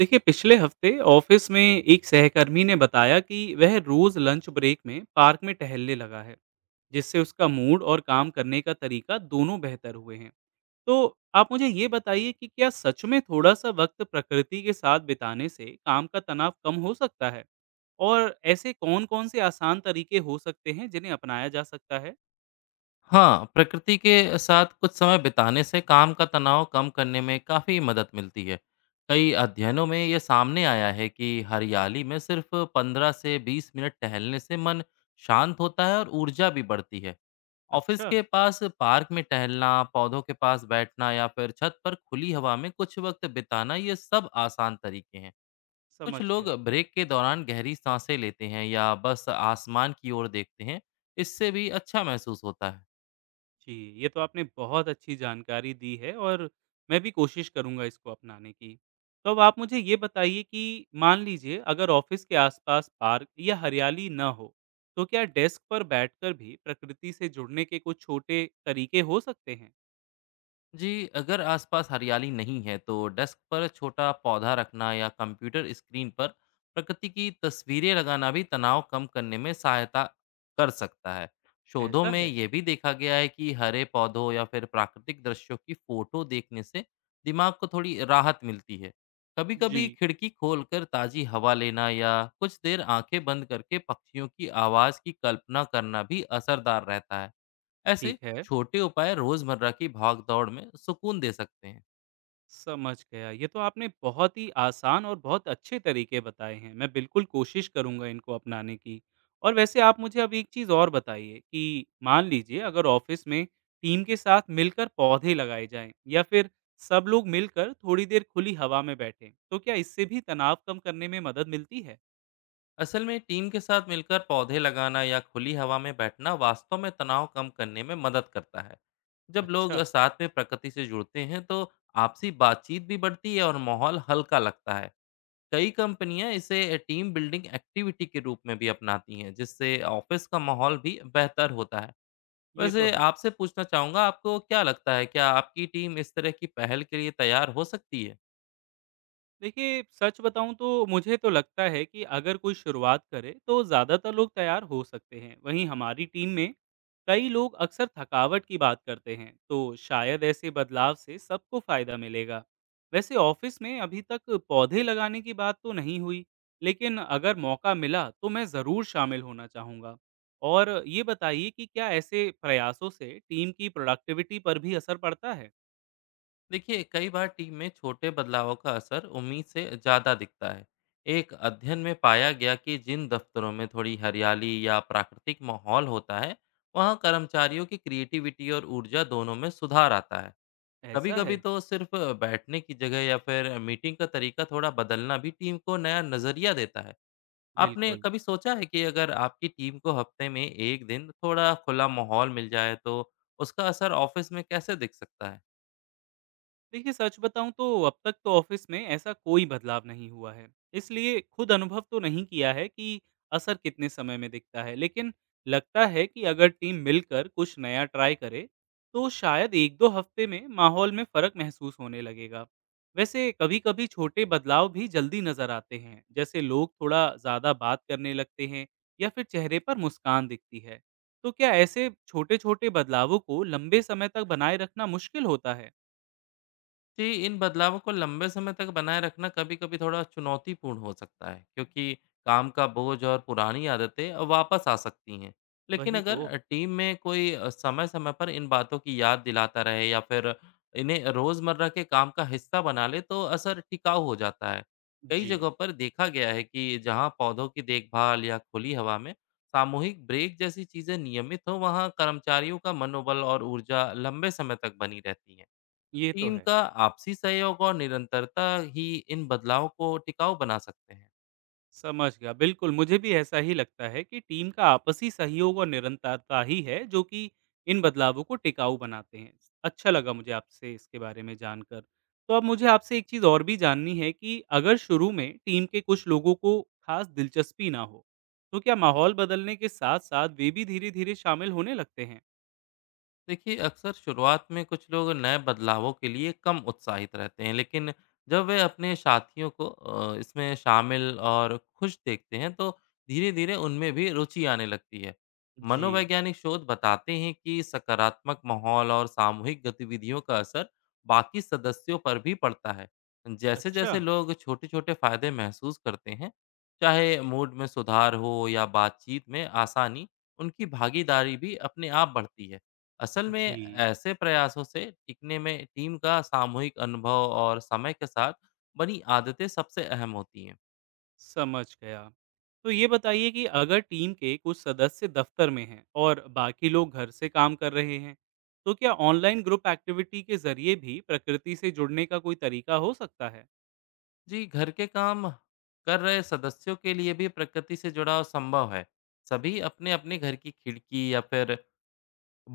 देखिए, पिछले हफ्ते ऑफिस में एक सहकर्मी ने बताया कि वह रोज लंच ब्रेक में पार्क में टहलने लगा है, जिससे उसका मूड और काम करने का तरीका दोनों बेहतर हुए हैं। तो आप मुझे ये बताइए कि क्या सच में थोड़ा सा वक्त प्रकृति के साथ बिताने से काम का तनाव कम हो सकता है, और ऐसे कौन-कौन से आसान तरीके हो सकते हैं जिन्हें अपनाया जा सकता है। हाँ, प्रकृति के साथ कुछ समय बिताने से काम का तनाव कम करने में काफ़ी मदद मिलती है। कई अध्ययनों में ये सामने आया है कि हरियाली में सिर्फ 15 से 20 मिनट टहलने से मन शांत होता है और ऊर्जा भी बढ़ती है। ऑफिस अच्छा। के पास पार्क में टहलना, पौधों के पास बैठना या फिर छत पर खुली हवा में कुछ वक्त बिताना ये सब आसान तरीके हैं। कुछ समझ लोग गया। ब्रेक के दौरान गहरी सांसें लेते हैं या बस आसमान की ओर देखते हैं। इससे भी अच्छा महसूस होता है। जी, ये तो आपने बहुत अच्छी जानकारी दी है और मैं भी कोशिश करूँगा इसको अपनाने की। तो अब आप मुझे ये बताइए कि मान लीजिए अगर ऑफ़िस के आसपास पार्क या हरियाली ना हो, तो क्या डेस्क पर बैठकर भी प्रकृति से जुड़ने के कुछ छोटे तरीके हो सकते हैं? जी, अगर आसपास हरियाली नहीं है तो डेस्क पर छोटा पौधा रखना या कंप्यूटर स्क्रीन पर प्रकृति की तस्वीरें लगाना भी तनाव कम करने में सहायता कर सकता है। शोधों ऐसा में है? ये भी देखा गया है कि हरे पौधों या फिर प्राकृतिक दृश्यों की फोटो देखने से दिमाग को थोड़ी राहत मिलती है। कभी-कभी जी, खिड़की खोलकर ताजी हवा लेना या कुछ देर आंखें बंद करके पक्षियों की आवाज़ की कल्पना करना भी असरदार रहता है। ऐसे ठीक है। छोटे उपाय रोजमर्रा की भागदौड़ में सुकून दे सकते हैं। समझ गया। ये तो आपने बहुत ही आसान और बहुत अच्छे तरीके बताए हैं। मैं बिल्कुल कोशिश करूँगा इनको अपनाने की। और वैसे आप मुझे अब एक चीज़ और बताइए कि मान लीजिए अगर ऑफ़िस में टीम के साथ मिलकर पौधे लगाए जाएँ या फिर सब लोग मिलकर थोड़ी देर खुली हवा में बैठें, तो क्या इससे भी तनाव कम करने में मदद मिलती है? असल में टीम के साथ मिलकर पौधे लगाना या खुली हवा में बैठना वास्तव में तनाव कम करने में मदद करता है। जब लोग अच्छा। साथ में प्रकृति से जुड़ते हैं तो आपसी बातचीत भी बढ़ती है और माहौल हल्का लगता है। कई कंपनियां इसे टीम बिल्डिंग एक्टिविटी के रूप में भी अपनाती हैं, जिससे ऑफिस का माहौल भी बेहतर होता है। ये तो वैसे है। आपसे पूछना चाहूंगा, आपको क्या लगता है, क्या आपकी टीम इस तरह की पहल के लिए तैयार हो सकती है? देखिए, सच बताऊं तो मुझे तो लगता है कि अगर कोई शुरुआत करे तो ज़्यादातर लोग तैयार हो सकते हैं। वहीं हमारी टीम में कई लोग अक्सर थकावट की बात करते हैं, तो शायद ऐसे बदलाव से सबको फायदा मिलेगा। वैसे ऑफिस में अभी तक पौधे लगाने की बात तो नहीं हुई, लेकिन अगर मौका मिला तो मैं ज़रूर शामिल होना चाहूँगा। और ये बताइए कि क्या ऐसे प्रयासों से टीम की प्रोडक्टिविटी पर भी असर पड़ता है? देखिए, कई बार टीम में छोटे बदलावों का असर उम्मीद से ज़्यादा दिखता है। एक अध्ययन में पाया गया कि जिन दफ्तरों में थोड़ी हरियाली या प्राकृतिक माहौल होता है, वहाँ कर्मचारियों की क्रिएटिविटी और ऊर्जा दोनों में सुधार आता है। कभी ऐसा कभी है। तो सिर्फ बैठने की जगह या फिर मीटिंग का तरीका थोड़ा बदलना भी टीम को नया नज़रिया देता है। आपने बिल्कुल। कभी सोचा है कि अगर आपकी टीम को हफ्ते में एक दिन थोड़ा खुला माहौल मिल जाए, तो उसका असर ऑफिस में कैसे दिख सकता है? देखिए, सच बताऊं तो अब तक तो ऑफिस में ऐसा कोई बदलाव नहीं हुआ है, इसलिए खुद अनुभव तो नहीं किया है कि असर कितने समय में दिखता है। लेकिन लगता है कि अगर टीम मिलकर कुछ नया ट्राई करे तो शायद एक दो हफ्ते में माहौल में फर्क महसूस होने लगेगा। वैसे कभी कभी छोटे बदलाव भी जल्दी नजर आते हैं, जैसे लोग थोड़ा ज्यादा बात करने लगते हैं या फिर चेहरे पर मुस्कान दिखती है। तो क्या ऐसे छोटे छोटे बदलावों को लंबे समय तक बनाए रखना मुश्किल होता है? जी, इन बदलावों को लंबे समय तक बनाए रखना कभी-कभी थोड़ा चुनौतीपूर्ण हो सकता है, क्योंकि काम का बोझ और पुरानी आदतें अब वापस आ सकती हैं। लेकिन वही तो। अगर टीम में कोई समय-समय पर इन बातों की याद दिलाता रहे या फिर इन्हें रोज़मर्रा के काम का हिस्सा बना ले, तो असर टिकाऊ हो जाता है। कई जी, जगहों पर देखा गया है कि जहां पौधों की देखभाल या खुली हवा में सामूहिक ब्रेक जैसी चीज़ें नियमित हों, वहां कर्मचारियों का मनोबल और ऊर्जा लंबे समय तक बनी रहती है। ये तो टीम है। का आपसी सहयोग और निरंतरता ही इन बदलावों को टिकाऊ बना सकते हैं। समझ गया, बिल्कुल मुझे भी ऐसा ही लगता है कि टीम का आपसी सहयोग और निरंतरता ही है जो कि इन बदलावों को टिकाऊ बनाते हैं। अच्छा लगा मुझे आपसे इसके बारे में जानकर। तो अब मुझे आपसे एक चीज़ और भी जाननी है कि अगर शुरू में टीम के कुछ लोगों को खास दिलचस्पी ना हो, तो क्या माहौल बदलने के साथ-साथ वे भी धीरे-धीरे शामिल होने लगते हैं? देखिए, अक्सर शुरुआत में कुछ लोग नए बदलावों के लिए कम उत्साहित रहते हैं, लेकिन जब वे अपने साथियों को इसमें शामिल और खुश देखते हैं, तो धीरे धीरे उनमें भी रुचि आने लगती है। जी। मनोवैज्ञानिक शोध बताते हैं कि सकारात्मक माहौल और सामूहिक गतिविधियों का असर बाकी सदस्यों पर भी पड़ता है। जैसे अच्छा। जैसे लोग छोटे छोटे फायदे महसूस करते हैं, चाहे मूड में सुधार हो या बातचीत में आसानी, उनकी भागीदारी भी अपने आप बढ़ती है। असल में जी। ऐसे प्रयासों से टिकने में टीम का सामूहिक अनुभव और समय के साथ बनी आदतें सबसे अहम होती हैं। समझ गया। तो ये बताइए कि अगर टीम के कुछ सदस्य दफ्तर में हैं और बाकी लोग घर से काम कर रहे हैं, तो क्या ऑनलाइन ग्रुप एक्टिविटी के ज़रिए भी प्रकृति से जुड़ने का कोई तरीका हो सकता है? जी, घर के काम कर रहे सदस्यों के लिए भी प्रकृति से जुड़ाव संभव है। सभी अपने अपने घर की खिड़की या फिर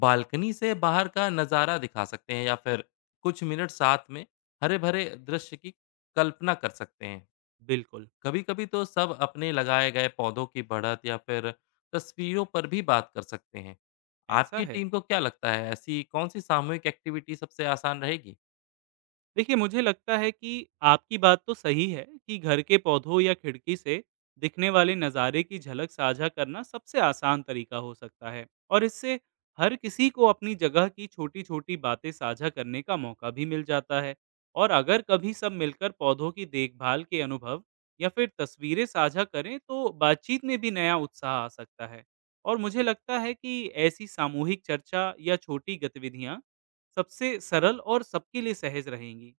बालकनी से बाहर का नज़ारा दिखा सकते हैं, या फिर कुछ मिनट साथ में हरे भरे दृश्य की कल्पना कर सकते हैं। बिल्कुल। कभी-कभी तो सब अपने लगाए गए पौधों की बढ़त या फिर तस्वीरों पर भी बात कर सकते हैं। ऐसा आपकी है। टीम को क्या लगता है, ऐसी कौन-सी सामूहिक एक्टिविटी सबसे आसान रहेगी? देखिए, मुझे लगता है कि आपकी बात तो सही है कि घर के पौधों या खिड़की से दिखने वाले नज़ारे की झलक साझा करना सबसे आसान तरीका हो सकता है। और इससे हर किसी को अपनी जगह की छोटी छोटी बातें साझा करने का मौका भी मिल जाता है। और अगर कभी सब मिलकर पौधों की देखभाल के अनुभव या फिर तस्वीरें साझा करें तो बातचीत में भी नया उत्साह आ सकता है। और मुझे लगता है कि ऐसी सामूहिक चर्चा या छोटी गतिविधियां सबसे सरल और सबके लिए सहज रहेंगी।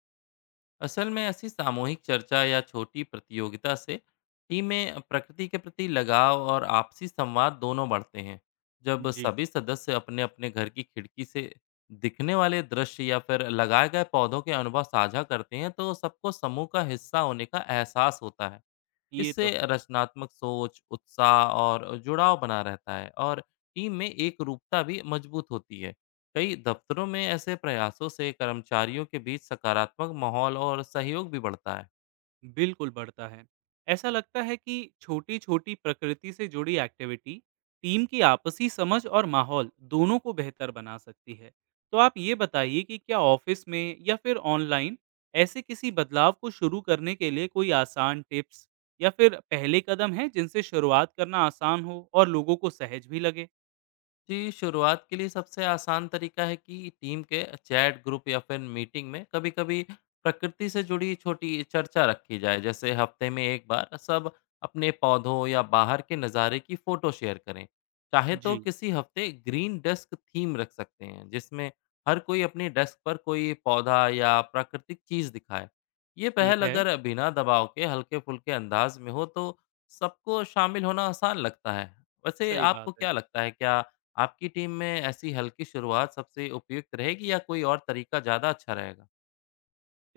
असल में ऐसी सामूहिक चर्चा या छोटी प्रतियोगिता से टीम में प्रकृति के प्रति लगाव और आपसी संवाद दोनों बढ़ते हैं। जब जी, सभी सदस्य अपने-अपने घर की खिड़की से दिखने वाले दृश्य या फिर लगाए गए पौधों के अनुभव साझा करते हैं, तो सबको समूह का हिस्सा होने का एहसास होता है। ये इससे तो है। रचनात्मक सोच, उत्साह और जुड़ाव बना रहता है और टीम में एक रूपता भी मजबूत होती है। कई दफ्तरों में ऐसे प्रयासों से कर्मचारियों के बीच सकारात्मक माहौल और सहयोग भी बढ़ता है। बिल्कुल बढ़ता है। ऐसा लगता है कि छोटी-छोटी प्रकृति से जुड़ी एक्टिविटी टीम की आपसी समझ और माहौल दोनों को बेहतर बना सकती है। तो आप ये बताइए कि क्या ऑफ़िस में या फिर ऑनलाइन ऐसे किसी बदलाव को शुरू करने के लिए कोई आसान टिप्स या फिर पहले कदम हैं जिनसे शुरुआत करना आसान हो और लोगों को सहज भी लगे? जी, शुरुआत के लिए सबसे आसान तरीका है कि टीम के चैट ग्रुप या फिर मीटिंग में कभी कभी प्रकृति से जुड़ी छोटी चर्चा रखी जाए, जैसे हफ्ते में एक बार सब अपने पौधों या बाहर के नज़ारे की फ़ोटो शेयर करें। चाहे तो जी, किसी हफ्ते ग्रीन डेस्क थीम रख सकते हैं, जिसमें हर कोई अपने डेस्क पर कोई पौधा या प्राकृतिक चीज़ दिखाए। ये ठीक पहल है। अगर बिना दबाव के हल्के फुल्के अंदाज में हो, तो सबको शामिल होना आसान लगता है। वैसे सही बात आपको है। क्या लगता है, क्या आपकी टीम में ऐसी हल्की शुरुआत सबसे उपयुक्त रहेगी या कोई और तरीका ज़्यादा अच्छा रहेगा?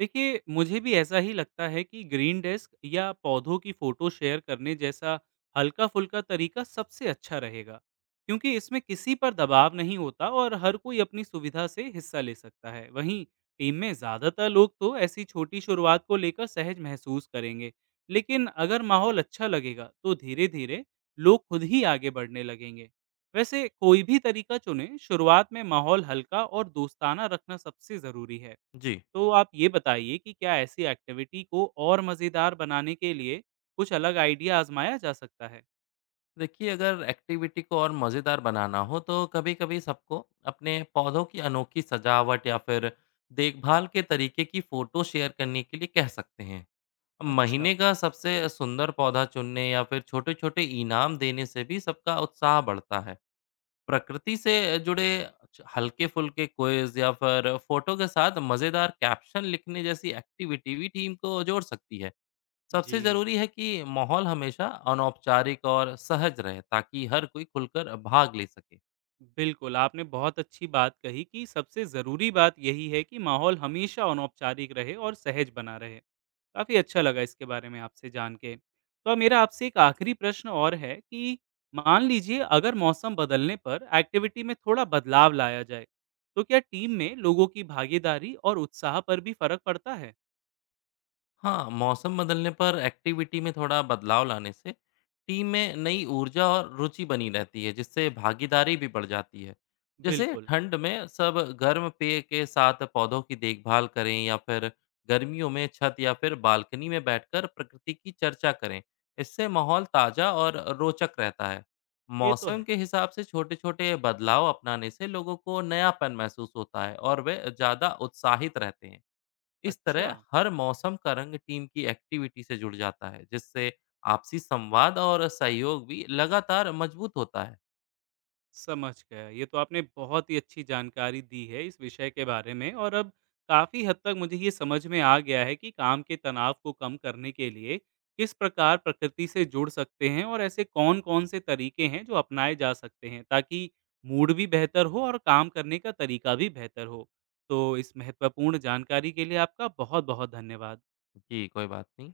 देखिए, मुझे भी ऐसा ही लगता है कि ग्रीन डेस्क या पौधों की फोटो शेयर करने जैसा हल्का-फुल्का तरीका सबसे अच्छा रहेगा, क्योंकि इसमें किसी पर दबाव नहीं होता और हर कोई अपनी सुविधा से हिस्सा ले सकता है। वहीं टीम में ज़्यादातर लोग तो ऐसी छोटी शुरुआत को लेकर सहज महसूस करेंगे, लेकिन अगर माहौल अच्छा लगेगा, तो धीरे-धीरे लोग खुद ही आगे बढ़ने लगेंगे। वैसे कोई भी तरीका चुनें, शुरुआत में माहौल हल्का और दोस्ताना रखना सबसे ज़रूरी है। जी। तो आप ये बताइए कि क्या ऐसी एक्टिविटी को और मज़ेदार बनाने के लिए कुछ अलग आइडिया आज़माया जा सकता है? देखिए, अगर एक्टिविटी को और मज़ेदार बनाना हो तो कभी-कभी सबको अपने पौधों की अनोखी सजावट या फिर देखभाल के तरीके की फ़ोटो शेयर करने के लिए कह सकते हैं। अच्छा। महीने का सबसे सुंदर पौधा चुनने या फिर छोटे-छोटे इनाम देने से भी सबका उत्साह बढ़ता है। प्रकृति से जुड़े हल्के-फुल्के क्विज़ या फिर फ़ोटो के साथ मज़ेदार कैप्शन लिखने जैसी एक्टिविटी भी टीम को जोड़ सकती है। सबसे जी। ज़रूरी है कि माहौल हमेशा अनौपचारिक और सहज रहे, ताकि हर कोई खुलकर भाग ले सके। बिल्कुल, आपने बहुत अच्छी बात कही कि सबसे ज़रूरी बात यही है कि माहौल हमेशा अनौपचारिक रहे और सहज बना रहे। काफ़ी अच्छा लगा इसके बारे में आपसे जान के। तो अब मेरा आपसे एक आखिरी प्रश्न और है कि मान लीजिए अगर मौसम बदलने पर एक्टिविटी में थोड़ा बदलाव लाया जाए, तो क्या टीम में लोगों की भागीदारी और उत्साह पर भी फ़र्क पड़ता है? हाँ, मौसम बदलने पर एक्टिविटी में थोड़ा बदलाव लाने से टीम में नई ऊर्जा और रुचि बनी रहती है, जिससे भागीदारी भी बढ़ जाती है। जैसे बिल्कुल। ठंड में सब गर्म पेय के साथ पौधों की देखभाल करें या फिर गर्मियों में छत या फिर बालकनी में बैठकर प्रकृति की चर्चा करें। इससे माहौल ताज़ा और रोचक रहता है। ये तो मौसम है। के हिसाब से छोटे-छोटे बदलाव अपनाने से लोगों को नयापन महसूस होता है और वे ज़्यादा उत्साहित रहते हैं। इस अच्छा, तरह हर मौसम का रंग टीम की एक्टिविटी से जुड़ जाता है, जिससे आपसी संवाद और सहयोग भी लगातार मजबूत होता है। समझ गया। ये तो आपने बहुत ही अच्छी जानकारी दी है इस विषय के बारे में और अब काफ़ी हद तक मुझे ये समझ में आ गया है कि काम के तनाव को कम करने के लिए किस प्रकार प्रकृति से जुड़ सकते हैं और ऐसे कौन-कौन से तरीके हैं जो अपनाए जा सकते हैं ताकि मूड भी बेहतर हो और काम करने का तरीका भी बेहतर हो। तो इस महत्वपूर्ण जानकारी के लिए आपका बहुत-बहुत धन्यवाद। जी, कोई बात नहीं।